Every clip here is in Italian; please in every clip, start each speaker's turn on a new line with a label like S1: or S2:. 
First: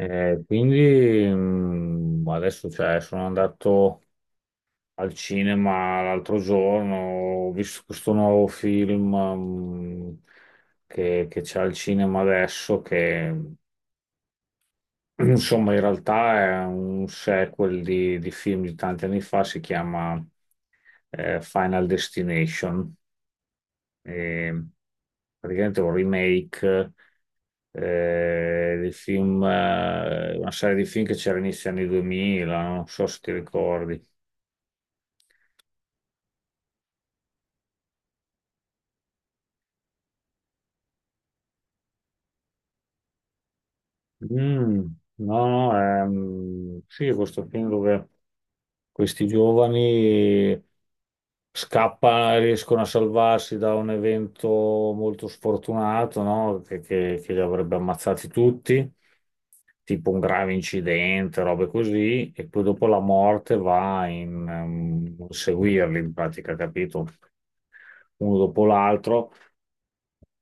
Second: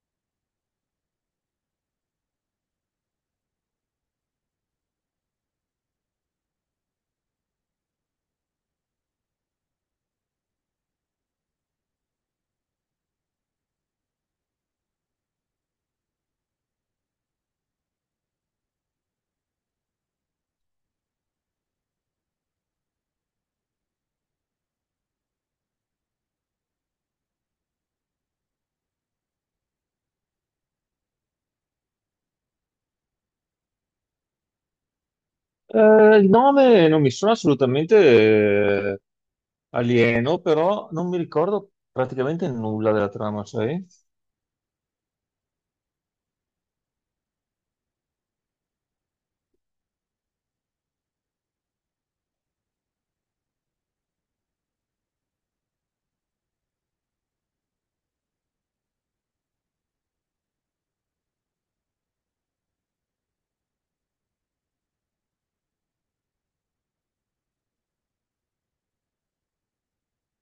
S1: Quindi adesso sono andato al cinema l'altro giorno, ho visto questo nuovo film che c'è al cinema adesso, che insomma in realtà è un sequel di film di tanti anni fa, si chiama Final Destination, e praticamente è un remake dei film, una serie di film che c'era inizio anni 2000, non so se ti ricordi.
S2: Il nome non mi sono assolutamente alieno, però non mi ricordo praticamente nulla della trama, sai?
S1: Mm, no, no, sì, questo film dove questi giovani scappano, riescono a salvarsi da un evento molto sfortunato, no? Che, che li avrebbe ammazzati tutti, tipo un grave incidente, robe così, e poi dopo la morte va in, seguirli, in pratica, capito? Uno dopo l'altro,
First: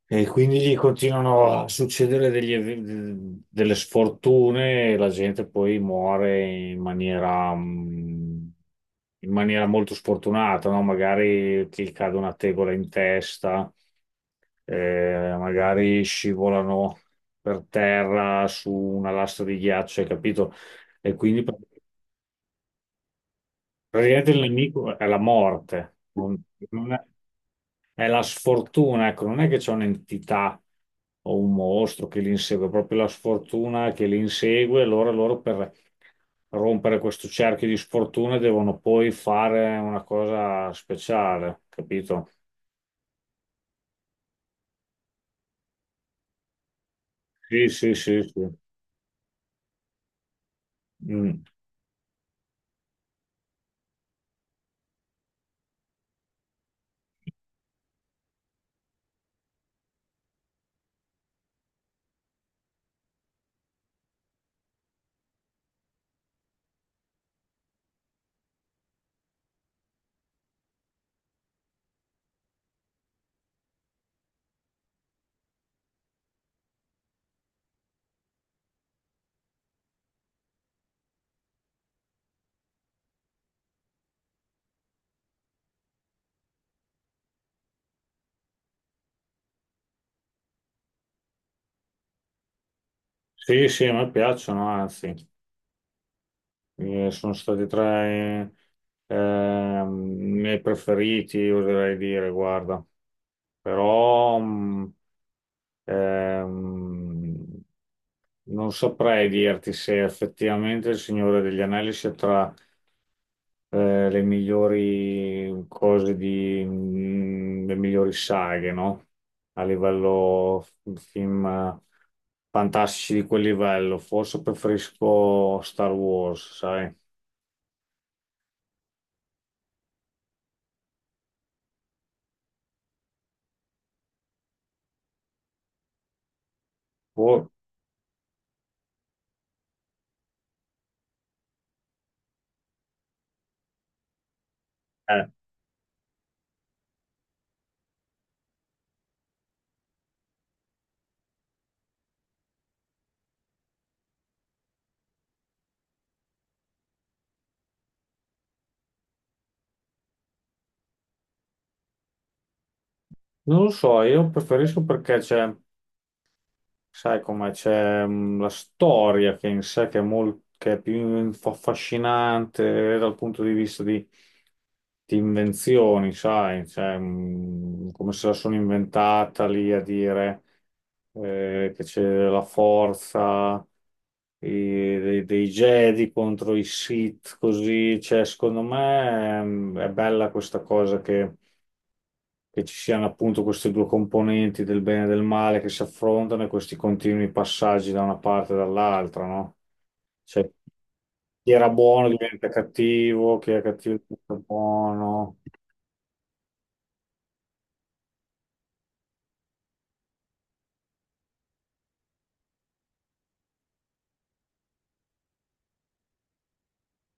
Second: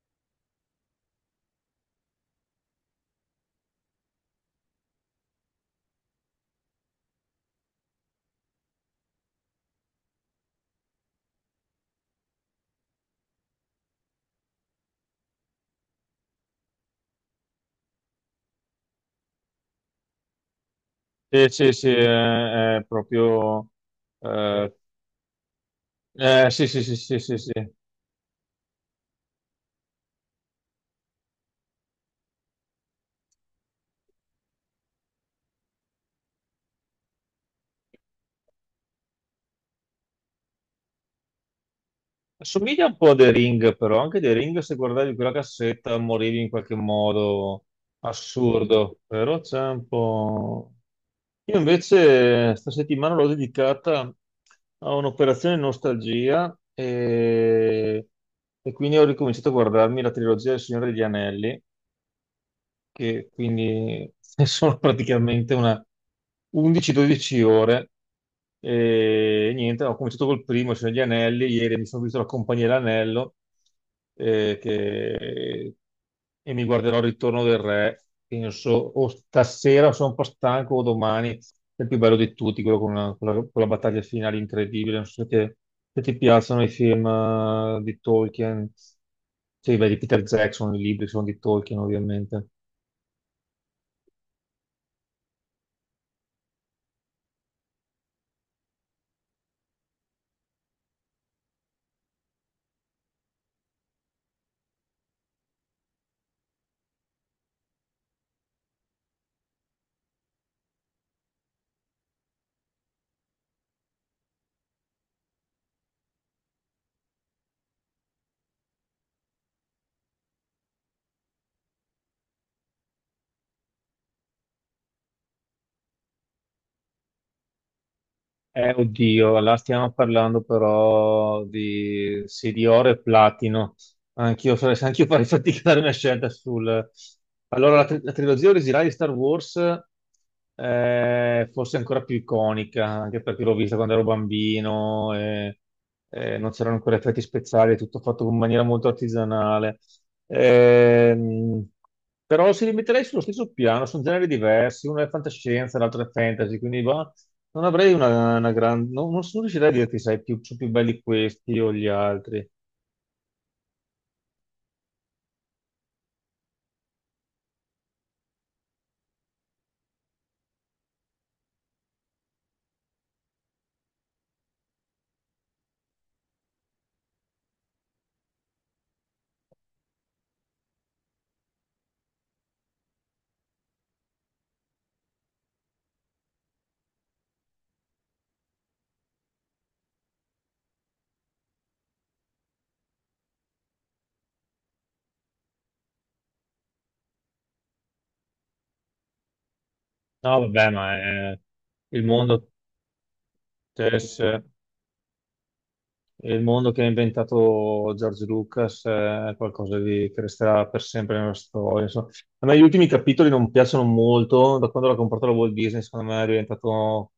S1: e quindi gli continuano a succedere delle sfortune e la gente poi muore in maniera, in maniera molto sfortunata, no? Magari ti cade una tegola in testa, magari scivolano per terra su una lastra di ghiaccio, hai capito? E quindi
S2: Sì,
S1: pr-
S2: sì, sì, è proprio.
S1: praticamente il
S2: eh,
S1: nemico è la morte. Non-
S2: sì, sì,
S1: non
S2: sì,
S1: è-
S2: sì, sì, sì.
S1: È la sfortuna, ecco, non è che c'è un'entità o un mostro che li insegue, è proprio la sfortuna che li insegue, allora loro per rompere questo cerchio di sfortuna devono poi fare una cosa speciale, capito?
S2: Assomiglia un po' a The Ring, però anche The Ring, se guardavi quella cassetta, morivi in qualche modo
S1: Sì, sì, sì, sì.
S2: assurdo, però c'è un po'.
S1: Mm.
S2: Io invece sta settimana l'ho dedicata a un'operazione nostalgia e quindi ho ricominciato a guardarmi la trilogia del Signore degli Anelli, che quindi sono praticamente una 11-12 ore. E niente, ho cominciato col primo, cioè gli anelli, ieri mi sono visto la compagnia dell'anello eh, che- e mi guarderò il ritorno del re, penso, o stasera sono un po' stanco o domani. È il più bello di tutti, quello con con la battaglia finale incredibile. Non so se se ti piacciono i film di Tolkien, cioè beh, di Peter Jackson, i libri sono di Tolkien ovviamente.
S1: Sì, sì, a me piacciono, anzi, sono stati tra i i miei preferiti, oserei dire, guarda. Però... Ehm, non saprei dirti se effettivamente Il Signore degli Anelli sia tra le migliori cose di, le migliori saghe, no? A livello f- film fantastici di quel livello. Forse preferisco Star Wars, sai?
S2: Oddio, là stiamo parlando però di, sì, di oro e platino. Anch'io farei anch'io farei fatica a dare una scelta sul.
S1: O-
S2: Allora, la trilogia originale di Star Wars è forse ancora più iconica, anche perché l'ho vista quando ero bambino,
S1: eh,
S2: e non c'erano ancora effetti speciali, è tutto fatto in maniera molto artigianale. Ehm, Però si rimetterei sullo stesso piano, sono generi diversi, uno è fantascienza, l'altro è fantasy, quindi va, non avrei una, grande. Non sono riuscito a dirti, sai, più, sono più belli questi o gli altri.
S1: Non lo so, io preferisco perché c'è. Sai come c'è la storia che in sé che è, che è più affascinante dal punto di vista di invenzioni, sai, cioè, come se la sono inventata lì a dire che c'è la forza dei, dei Jedi contro i Sith, così, cioè, secondo me è bella questa cosa che ci siano appunto queste due componenti del bene e del male che si affrontano e questi continui passaggi da una parte e dall'altra, no?
S2: No,
S1: Cioè,
S2: vabbè, ma è
S1: chi era
S2: il
S1: buono diventa
S2: mondo,
S1: cattivo, chi è cattivo
S2: Tess,
S1: diventa
S2: è
S1: buono.
S2: il mondo che ha inventato George Lucas, è qualcosa di, che resterà per sempre nella storia, insomma. A me gli ultimi capitoli non piacciono molto. Da quando l'ha comprato la Walt Disney, secondo me è diventato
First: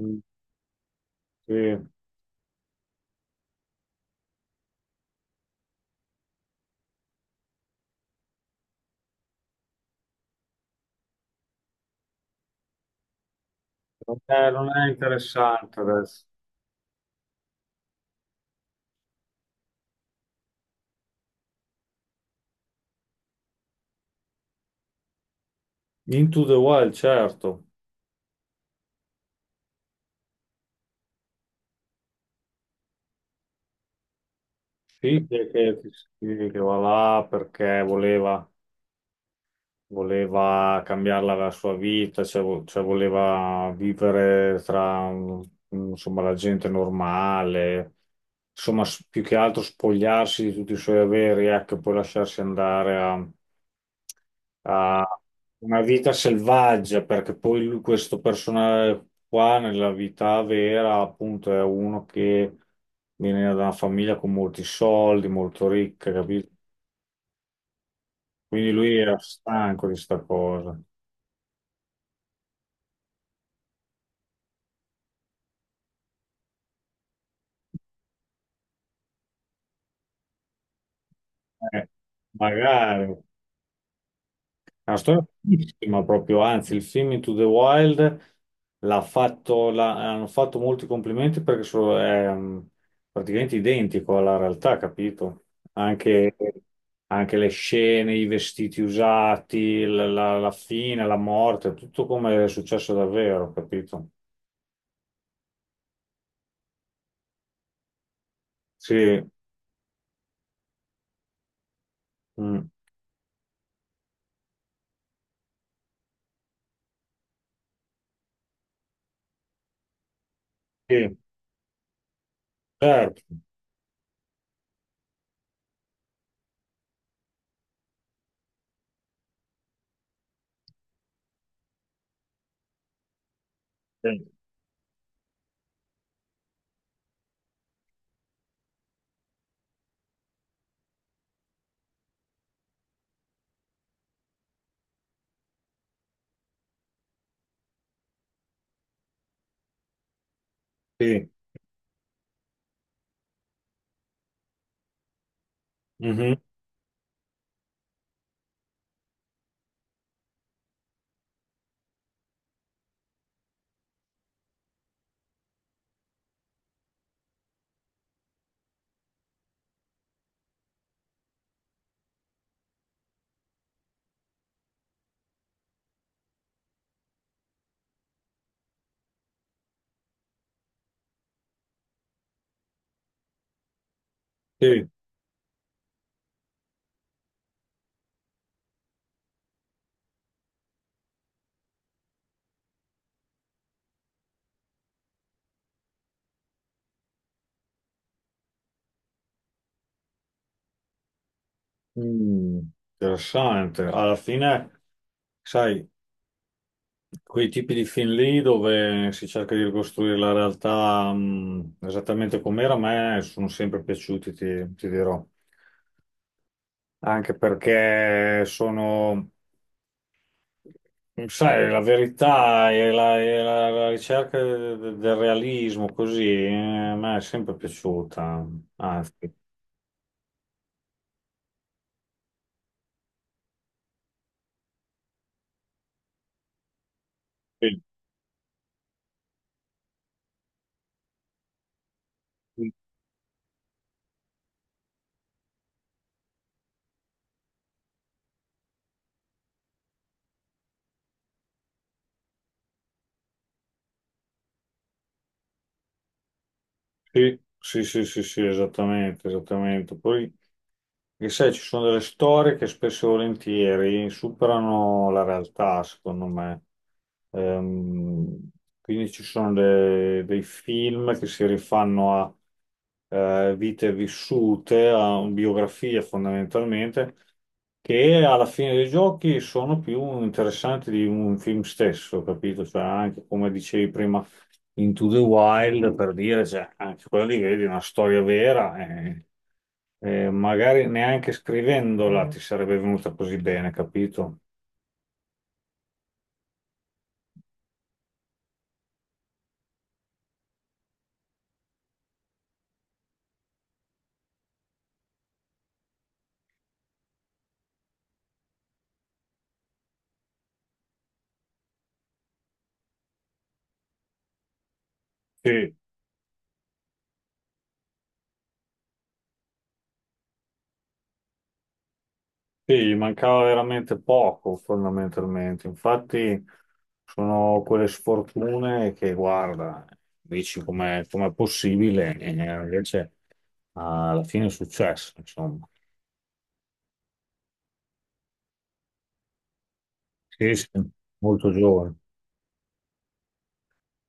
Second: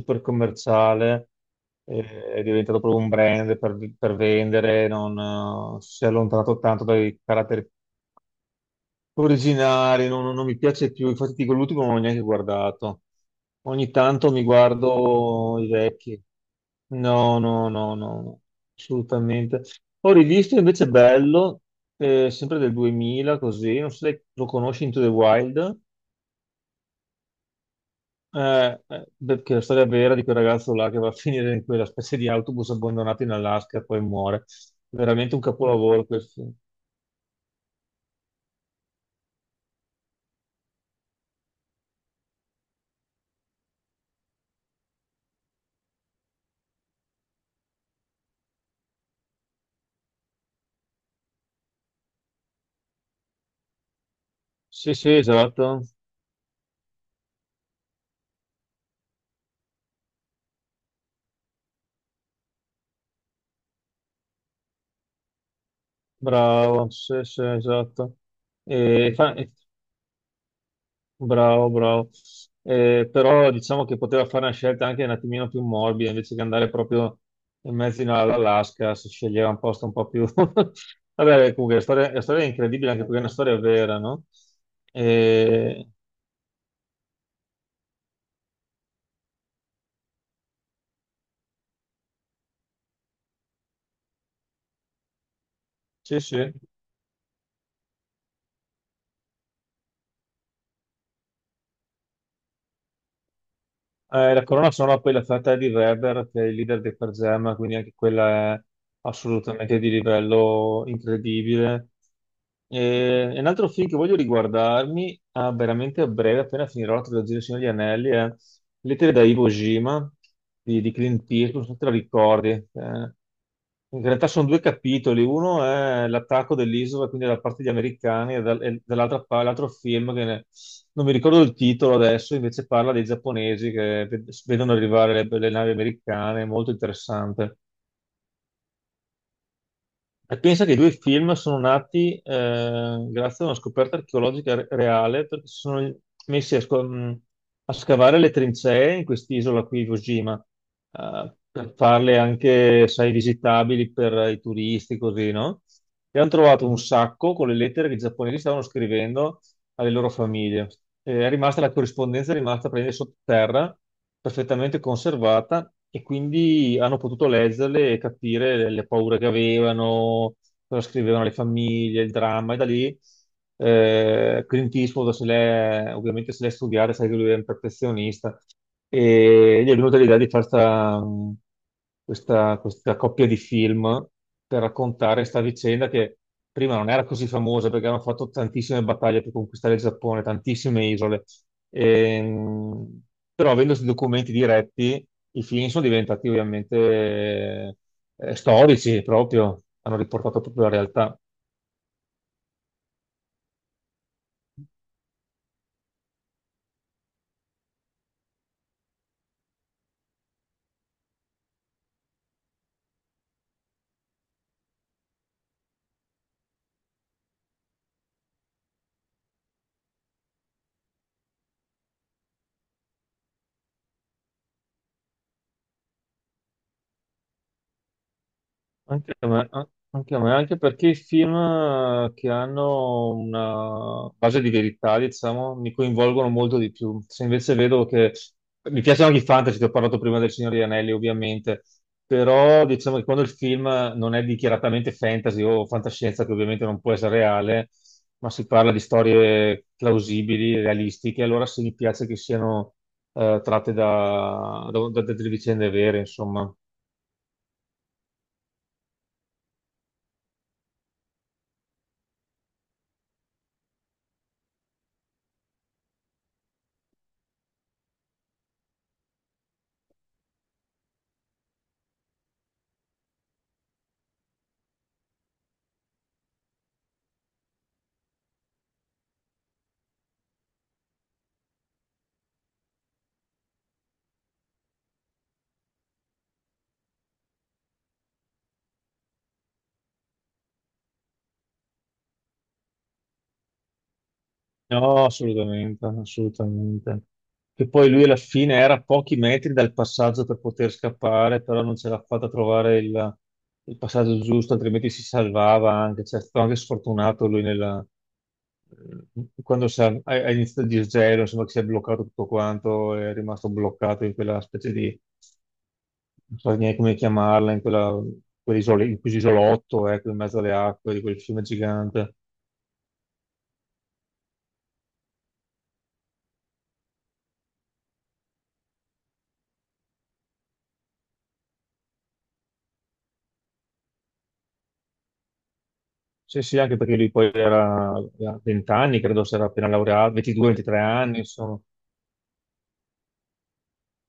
S1: Mm.
S2: commerciale.
S1: Sì.
S2: È diventato proprio un brand per, vendere, non, si è allontanato tanto dai caratteri Originale, Non mi piace più, infatti dico l'ultimo non l'ho neanche guardato. Ogni
S1: Non
S2: tanto mi
S1: è, non è
S2: guardo i
S1: interessante
S2: vecchi.
S1: adesso.
S2: No, no, no, no, no, assolutamente. Ho rivisto invece Bello, sempre del 2000, così, non so se lo conosci, Into the Wild.
S1: Into the Wild, certo.
S2: Beh, che è la storia vera di quel ragazzo là che va a finire in quella specie di autobus abbandonato in Alaska e poi muore.
S1: Sì,
S2: Veramente un
S1: che
S2: capolavoro quel
S1: sì,
S2: film.
S1: che va là perché voleva cambiarla la sua vita, cioè, cioè voleva vivere tra insomma, la gente normale, insomma, più che altro spogliarsi di tutti i suoi averi, ecco, e poi lasciarsi andare a
S2: Sì,
S1: a
S2: sì,
S1: una
S2: esatto.
S1: vita selvaggia, perché poi questo personaggio qua nella vita vera, appunto, è uno che viene da una famiglia con molti soldi, molto ricca, capito?
S2: Bravo, sì, sì, esatto.
S1: Quindi lui
S2: E
S1: era
S2: fa- e-
S1: stanco di sta cosa.
S2: Bravo, bravo. Però diciamo che poteva fare una scelta anche un attimino più morbida, invece che andare proprio in mezzo all'Alaska, si sceglieva un posto un po' più. Vabbè, comunque, la
S1: Eh,
S2: storia, la storia è incredibile anche
S1: magari
S2: perché è
S1: è
S2: una storia vera, no?
S1: una storia
S2: E-
S1: bellissima proprio, anzi, il film Into the Wild hanno fatto molti complimenti perché è praticamente identico alla realtà, capito?
S2: Sì,
S1: Anche,
S2: sì.
S1: anche le scene, i vestiti usati, la, la fine, la morte, tutto come è successo davvero, capito?
S2: La colonna sonora poi l'ha fatta Eddie Vedder, che è il leader dei Pearl Jam, quindi anche quella è
S1: Sì,
S2: assolutamente di livello incredibile.
S1: mm,
S2: E un altro film che voglio riguardarmi a veramente a breve, appena finirò la trilogia del Signore degli Anelli, è Lettere da Iwo Jima di
S1: sì,
S2: Clint Eastwood, non so se te la ricordi.
S1: certo,
S2: In realtà sono due capitoli, uno è l'attacco dell'isola, quindi da parte degli americani, e dall'altra l'altro film non mi ricordo il titolo adesso, invece parla dei giapponesi che
S1: sì,
S2: vedono arrivare le navi americane, è molto interessante. E pensa che i due film sono nati, grazie a una scoperta archeologica reale, perché si sono messi a, a scavare le trincee in quest'isola qui, Iwo Jima,
S1: sì,
S2: per farle anche, sai, visitabili per i turisti, così, no? E hanno
S1: mhm,
S2: trovato un sacco con le lettere che i giapponesi stavano scrivendo alle loro famiglie. È rimasta la corrispondenza, è rimasta prendere sottoterra, perfettamente conservata, e quindi hanno potuto leggerle e capire le paure che avevano, cosa scrivevano le famiglie, il dramma, e da lì, Clint Eastwood se l'è, ovviamente se l'è studiata, sai che lui è un perfezionista, e gli è venuta l'idea di fare questa, coppia di film per
S1: sì.
S2: raccontare questa vicenda che prima non era così famosa perché hanno fatto tantissime battaglie per conquistare il Giappone, tantissime isole. Ehm, Però avendo questi documenti diretti, i film sono diventati ovviamente, storici proprio, hanno riportato proprio la realtà.
S1: Mm, interessante. Alla fine, sai, quei tipi di film lì dove si cerca di ricostruire la realtà, esattamente com'era, a me sono sempre piaciuti, ti dirò. Anche perché sono, sai, la verità e la, la ricerca del realismo, così, a me è sempre piaciuta. Anzi,
S2: Anche a me, anche a me, anche perché i film che hanno una base di verità, diciamo, mi coinvolgono molto di più. Se invece vedo che mi piacciono anche i fantasy, ti ho parlato prima del Signore degli Anelli, ovviamente, però
S1: sì.
S2: diciamo che quando il film non è dichiaratamente fantasy o fantascienza, che ovviamente non può essere reale, ma si parla di storie plausibili, realistiche, allora sì, mi piace che siano tratte da delle vicende vere, insomma.
S1: Sì, sì, sì, sì, sì, esattamente, esattamente. Poi, che sai, ci sono delle storie che spesso e volentieri superano la realtà, secondo me. Ehm, quindi ci sono dei film che si rifanno a vite vissute, a biografie fondamentalmente, che alla fine dei giochi sono più interessanti di un film stesso, capito? Cioè, anche come dicevi prima. Into the Wild per dire, cioè, anche quella lì vedi è una storia vera e magari neanche scrivendola ti sarebbe venuta così bene, capito?
S2: No, assolutamente, assolutamente. Che poi lui alla fine era a pochi metri dal passaggio per poter scappare, però non ce l'ha fatta a trovare il passaggio giusto, altrimenti si salvava anche. Cioè, è stato anche sfortunato lui eh, quando ha iniziato il disgelo, insomma, che si è bloccato tutto quanto, è rimasto bloccato in quella specie di,
S1: Sì,
S2: non so neanche come chiamarla, in quella, in quell'isolotto, ecco, in mezzo alle acque di quel fiume gigante.
S1: sì, gli mancava veramente poco fondamentalmente. Infatti sono quelle sfortune che guarda, dici com'è possibile e invece alla fine è successo, insomma.
S2: Sì, sì, anche perché lui poi era a 20 anni, credo si era appena laureato,
S1: Sì, sì,
S2: 22-23 anni,
S1: molto
S2: insomma,
S1: giovane.